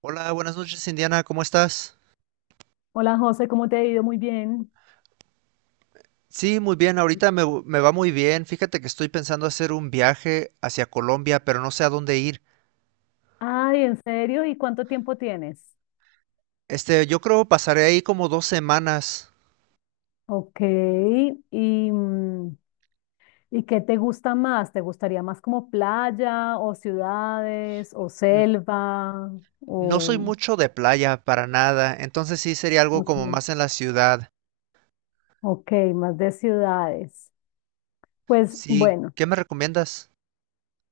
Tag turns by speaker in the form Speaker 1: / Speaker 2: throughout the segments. Speaker 1: Hola, buenas noches, Indiana, ¿cómo estás?
Speaker 2: Hola José, ¿cómo te ha ido? Muy bien.
Speaker 1: Sí, muy bien, ahorita me va muy bien. Fíjate que estoy pensando hacer un viaje hacia Colombia, pero no sé a dónde ir.
Speaker 2: Ay, ¿en serio? ¿Y cuánto tiempo tienes?
Speaker 1: Yo creo pasaré ahí como 2 semanas.
Speaker 2: Ok. ¿Y, mm, ¿y qué te gusta más? ¿Te gustaría más como playa o ciudades o
Speaker 1: N-
Speaker 2: selva?
Speaker 1: No soy
Speaker 2: O,
Speaker 1: mucho de playa para nada, entonces sí sería algo
Speaker 2: ok,
Speaker 1: como más en la ciudad.
Speaker 2: ok, más de ciudades. Pues
Speaker 1: Sí,
Speaker 2: bueno.
Speaker 1: ¿qué me recomiendas?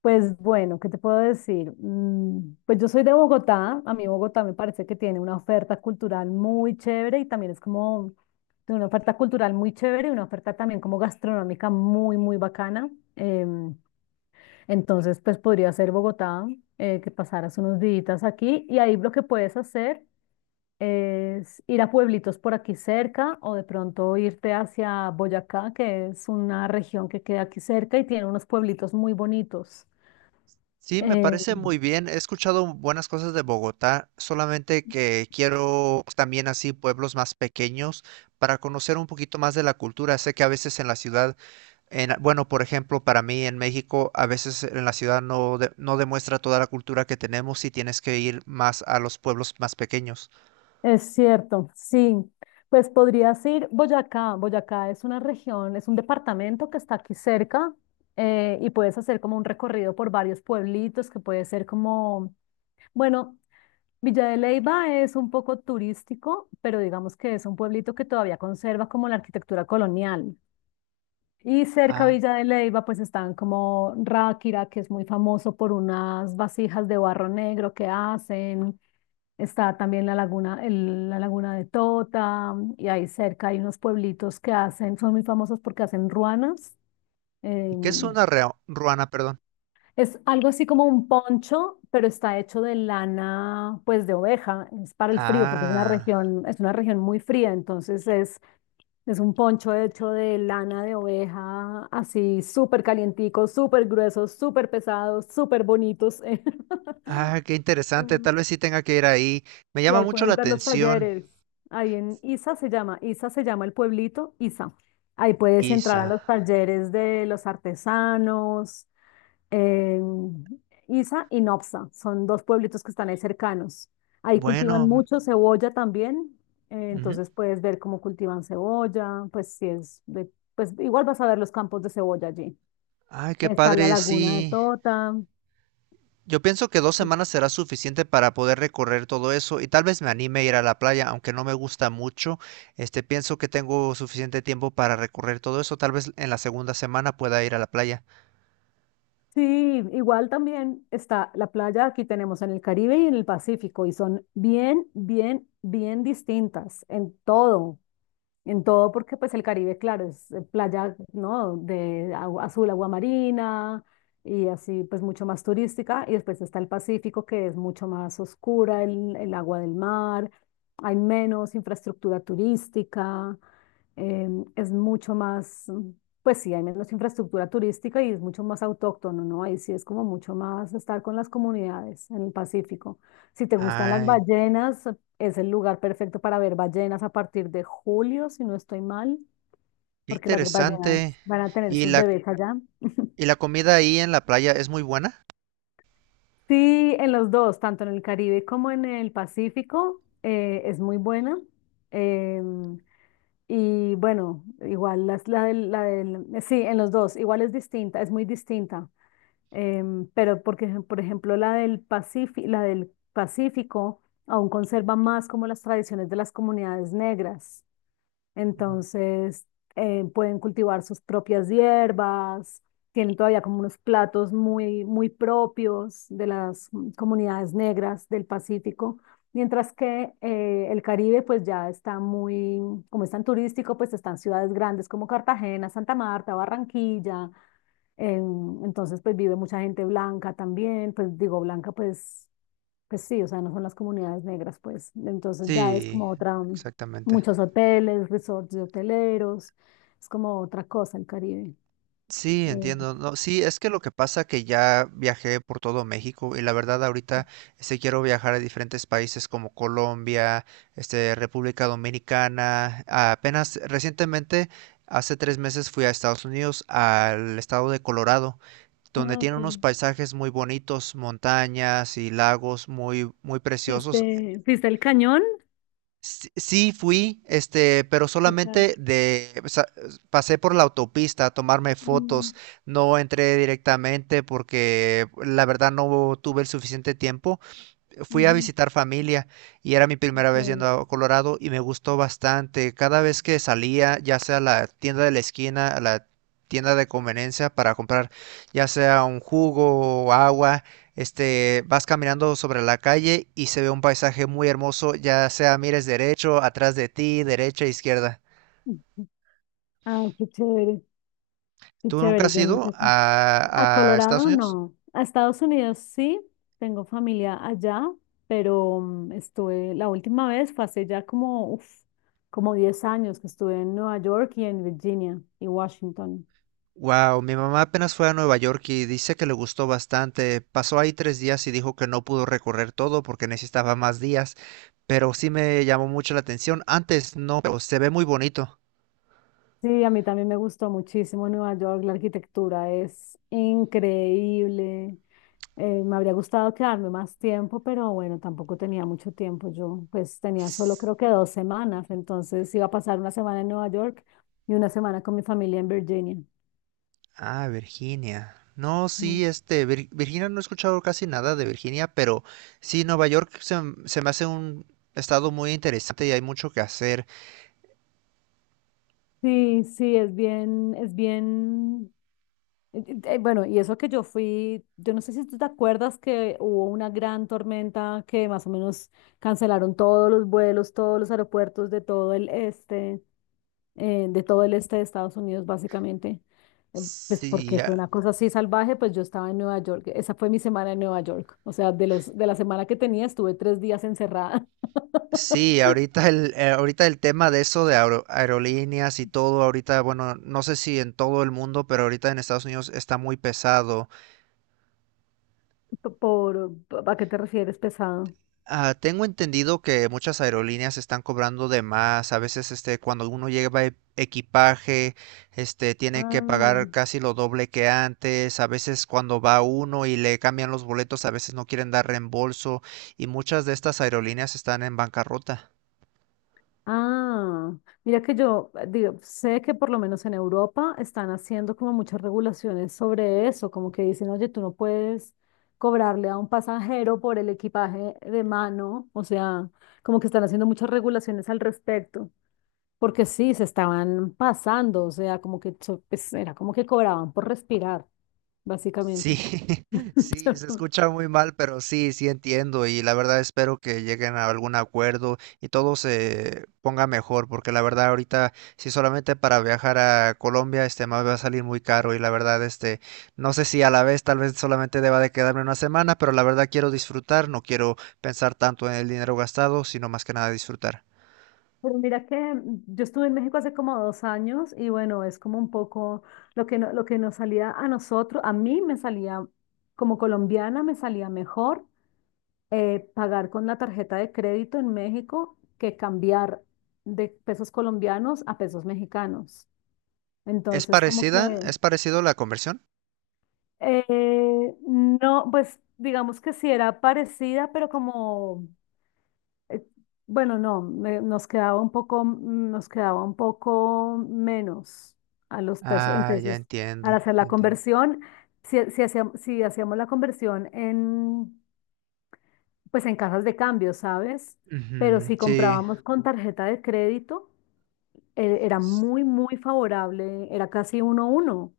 Speaker 2: Pues bueno, ¿qué te puedo decir? Pues yo soy de Bogotá, a mí Bogotá me parece que tiene una oferta cultural muy chévere y también es como tiene una oferta cultural muy chévere y una oferta también como gastronómica muy, muy bacana. Em, entonces, pues podría ser Bogotá, que pasaras unos días aquí y ahí lo que puedes hacer es ir a pueblitos por aquí cerca o de pronto irte hacia Boyacá, que es una región que queda aquí cerca y tiene unos pueblitos muy bonitos.
Speaker 1: Sí, me
Speaker 2: Eh,
Speaker 1: parece muy bien. He escuchado buenas cosas de Bogotá, solamente que quiero también así pueblos más pequeños para conocer un poquito más de la cultura. Sé que a veces en la ciudad en, bueno, por ejemplo, para mí en México, a veces en la ciudad no, no demuestra toda la cultura que tenemos y tienes que ir más a los pueblos más pequeños.
Speaker 2: Es cierto, sí. Pues podrías ir Boyacá. Boyacá es una región, es un departamento que está aquí cerca, y puedes hacer como un recorrido por varios pueblitos que puede ser como, bueno, Villa de Leyva es un poco turístico, pero digamos que es un pueblito que todavía conserva como la arquitectura colonial. Y cerca a
Speaker 1: Ah,
Speaker 2: Villa de Leyva pues están como Ráquira, que es muy famoso por unas vasijas de barro negro que hacen. Está también la laguna, la laguna de Tota, y ahí cerca hay unos pueblitos que hacen, son muy famosos porque hacen ruanas.
Speaker 1: ¿y qué es
Speaker 2: em,
Speaker 1: una ruana, perdón?
Speaker 2: es algo así como un poncho, pero está hecho de lana, pues de oveja, es para el frío, porque
Speaker 1: Ah,
Speaker 2: es una región muy fría, entonces es un poncho hecho de lana de oveja, así súper calientico, súper grueso, súper pesado, súper bonitos.
Speaker 1: ah, qué interesante. Tal
Speaker 2: Mm.
Speaker 1: vez sí tenga que ir ahí. Me
Speaker 2: Y
Speaker 1: llama
Speaker 2: ahí
Speaker 1: mucho la
Speaker 2: puedes ver los
Speaker 1: atención,
Speaker 2: talleres. Ahí en Isa se llama el pueblito, Isa. Ahí puedes entrar
Speaker 1: Isa.
Speaker 2: a los talleres de los artesanos, eh, Isa y Nopsa, son dos pueblitos que están ahí cercanos. Ahí
Speaker 1: Bueno,
Speaker 2: cultivan
Speaker 1: mm,
Speaker 2: mucho cebolla también,
Speaker 1: ujú.
Speaker 2: entonces puedes ver cómo cultivan cebolla, pues si es pues igual vas a ver los campos de cebolla allí.
Speaker 1: Ay, qué
Speaker 2: Está la
Speaker 1: padre,
Speaker 2: laguna de
Speaker 1: sí.
Speaker 2: Tota.
Speaker 1: Yo pienso que 2 semanas será suficiente para poder recorrer todo eso y tal vez me anime a ir a la playa, aunque no me gusta mucho. Pienso que tengo suficiente tiempo para recorrer todo eso. Tal vez en la segunda semana pueda ir a la playa.
Speaker 2: Sí, igual también está la playa, aquí tenemos en el Caribe y en el Pacífico, y son bien, bien, bien distintas en todo, porque pues el Caribe, claro, es playa, ¿no? De agua azul, agua marina y así pues mucho más turística. Y después está el Pacífico, que es mucho más oscura, el agua del mar, hay menos infraestructura turística, es mucho más, pues sí, hay menos infraestructura turística y es mucho más autóctono, ¿no? Ahí sí es como mucho más estar con las comunidades en el Pacífico. Si te gustan las
Speaker 1: Ah,
Speaker 2: ballenas, es el lugar perfecto para ver ballenas a partir de julio, si no estoy mal,
Speaker 1: qué
Speaker 2: porque las
Speaker 1: interesante.
Speaker 2: ballenas van a tener
Speaker 1: ¿Y
Speaker 2: sus
Speaker 1: la,
Speaker 2: bebés allá.
Speaker 1: y la comida ahí en la playa es muy buena?
Speaker 2: Sí, en los dos, tanto en el Caribe como en el Pacífico, es muy buena. Em, y bueno, igual sí, en los dos, igual es distinta, es muy distinta. Pero porque, por ejemplo, la del Pacífico aún conserva más como las tradiciones de las comunidades negras.
Speaker 1: Ujú.
Speaker 2: Entonces, pueden cultivar sus propias hierbas, tienen todavía como unos platos muy, muy propios de las comunidades negras del Pacífico, mientras que el Caribe pues ya está muy, como es tan turístico, pues están ciudades grandes como Cartagena, Santa Marta, Barranquilla, entonces pues vive mucha gente blanca también, pues digo blanca pues sí, o sea, no son las comunidades negras, pues. Entonces ya es
Speaker 1: Sí,
Speaker 2: como otra,
Speaker 1: exactamente.
Speaker 2: muchos hoteles, resorts de hoteleros, es como otra cosa el Caribe.
Speaker 1: Sí,
Speaker 2: Eh,
Speaker 1: entiendo. No, sí, es que lo que pasa que ya viajé por todo México y la verdad ahorita quiero viajar a diferentes países como Colombia, República Dominicana. Ah, apenas recientemente, hace 3 meses fui a Estados Unidos, al estado de Colorado, donde
Speaker 2: Ah,
Speaker 1: tiene
Speaker 2: ok.
Speaker 1: unos paisajes muy bonitos, montañas y lagos muy muy preciosos.
Speaker 2: ¿Fuiste al cañón?
Speaker 1: Sí, sí fui, pero
Speaker 2: ¿Qué tal?
Speaker 1: solamente de, o sea, pasé por la autopista a tomarme
Speaker 2: Mm,
Speaker 1: fotos, no entré directamente porque la verdad no tuve el suficiente tiempo fui a
Speaker 2: ujú,
Speaker 1: visitar familia y era mi primera vez yendo
Speaker 2: ok.
Speaker 1: a Colorado y me gustó bastante. Cada vez que salía, ya sea a la tienda de la esquina, a la tienda de conveniencia para comprar ya sea un jugo o agua, vas caminando sobre la calle y se ve un paisaje muy hermoso, ya sea mires derecho, atrás de ti, derecha, izquierda.
Speaker 2: Ay, qué
Speaker 1: ¿Tú nunca
Speaker 2: chévere,
Speaker 1: has
Speaker 2: yo nunca
Speaker 1: ido
Speaker 2: he estado. A
Speaker 1: a Estados
Speaker 2: Colorado
Speaker 1: Unidos?
Speaker 2: no. A Estados Unidos sí, tengo familia allá, pero estuve, la última vez fue hace ya como, uf, como 10 años que estuve en Nueva York y en Virginia y Washington.
Speaker 1: Wow, mi mamá apenas fue a Nueva York y dice que le gustó bastante. Pasó ahí 3 días y dijo que no pudo recorrer todo porque necesitaba más días, pero sí me llamó mucho la atención. Antes no, pero se ve muy bonito.
Speaker 2: Sí, a mí también me gustó muchísimo Nueva York, la arquitectura es increíble. Me habría gustado quedarme más tiempo, pero bueno, tampoco tenía mucho tiempo. Yo pues tenía solo creo que 2 semanas, entonces iba a pasar una semana en Nueva York y una semana con mi familia en Virginia.
Speaker 1: Ah, Virginia. No, sí,
Speaker 2: No.
Speaker 1: este, Virginia no he escuchado casi nada de Virginia, pero sí, Nueva York se me hace un estado muy interesante y hay mucho que hacer.
Speaker 2: Sí, sí, es bien, es bien. Bueno, y eso que yo fui, yo no sé si tú te acuerdas que hubo una gran tormenta que más o menos cancelaron todos los vuelos, todos los aeropuertos de todo el este, de todo el este de Estados Unidos, básicamente. Pues
Speaker 1: Sí,
Speaker 2: porque fue
Speaker 1: ah.
Speaker 2: una cosa así salvaje, pues yo estaba en Nueva York. Esa fue mi semana en Nueva York. O sea, de la semana que tenía, estuve 3 días encerrada.
Speaker 1: Sí, ahorita el tema de eso de aerolíneas y todo, ahorita, bueno, no sé si en todo el mundo, pero ahorita en Estados Unidos está muy pesado.
Speaker 2: Por, ¿a qué te refieres, pesado?
Speaker 1: Ah, tengo entendido que muchas aerolíneas están cobrando de más. A veces, cuando uno lleva equipaje, tiene que pagar
Speaker 2: Ah.
Speaker 1: casi lo doble que antes. A veces cuando va uno y le cambian los boletos, a veces no quieren dar reembolso y muchas de estas aerolíneas están en bancarrota.
Speaker 2: Ah, mira que yo digo, sé que por lo menos en Europa están haciendo como muchas regulaciones sobre eso, como que dicen, oye, tú no puedes cobrarle a un pasajero por el equipaje de mano, o sea, como que están haciendo muchas regulaciones al respecto, porque sí, se estaban pasando, o sea, como que pues, era como que cobraban por respirar,
Speaker 1: Sí,
Speaker 2: básicamente.
Speaker 1: sí, se escucha muy mal, pero sí, sí entiendo y la verdad espero que lleguen a algún acuerdo y todo se ponga mejor, porque la verdad ahorita si solamente para viajar a Colombia me va a salir muy caro y la verdad no sé si a la vez tal vez solamente deba de quedarme una semana, pero la verdad quiero disfrutar, no quiero pensar tanto en el dinero gastado, sino más que nada disfrutar.
Speaker 2: Pero mira que yo estuve en México hace como 2 años y bueno, es como un poco lo que, lo que nos salía a nosotros, a mí me salía como colombiana, me salía mejor pagar con la tarjeta de crédito en México que cambiar de pesos colombianos a pesos mexicanos.
Speaker 1: ¿Es
Speaker 2: Entonces, como que
Speaker 1: parecida? ¿Es parecido la conversión?
Speaker 2: no, pues digamos que sí era parecida, pero como. eh, Bueno, no, nos quedaba un poco, nos quedaba un poco menos a los pesos, en
Speaker 1: Ah, ya
Speaker 2: pesos. Al
Speaker 1: entiendo,
Speaker 2: hacer
Speaker 1: ya
Speaker 2: la
Speaker 1: entiendo.
Speaker 2: conversión, si hacíamos la conversión en, pues en casas de cambio, ¿sabes? Pero
Speaker 1: Ujú,
Speaker 2: si
Speaker 1: sí,
Speaker 2: comprábamos con tarjeta de crédito, era muy, muy favorable, era casi uno a uno.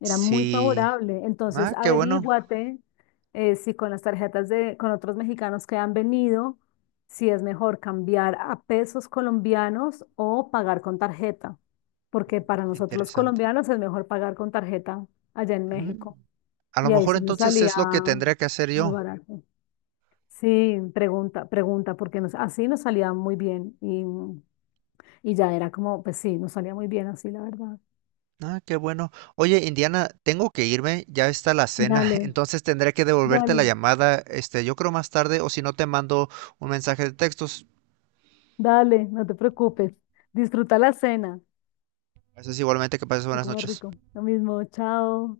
Speaker 2: Era muy
Speaker 1: sí.
Speaker 2: favorable. Entonces,
Speaker 1: Ah, qué bueno,
Speaker 2: averíguate si con las tarjetas con otros mexicanos que han venido, si es mejor cambiar a pesos colombianos o pagar con tarjeta, porque para
Speaker 1: qué
Speaker 2: nosotros los
Speaker 1: interesante.
Speaker 2: colombianos es mejor pagar con tarjeta allá en México.
Speaker 1: Mm, A lo
Speaker 2: Y ahí
Speaker 1: mejor
Speaker 2: sí nos
Speaker 1: entonces
Speaker 2: salía
Speaker 1: es lo que tendría que hacer
Speaker 2: muy
Speaker 1: yo.
Speaker 2: barato. Sí, pregunta, pregunta, porque así nos salía muy bien y ya era como, pues sí, nos salía muy bien así, la verdad.
Speaker 1: Ah, qué bueno. Oye, Indiana, tengo que irme, ya está la cena,
Speaker 2: Dale,
Speaker 1: entonces tendré que devolverte la
Speaker 2: dale.
Speaker 1: llamada, yo creo más tarde, o si no te mando un mensaje de textos.
Speaker 2: Dale, no te preocupes. Disfruta la cena
Speaker 1: Haces igualmente que pases
Speaker 2: y
Speaker 1: buenas
Speaker 2: come
Speaker 1: noches.
Speaker 2: rico. Lo mismo, chao.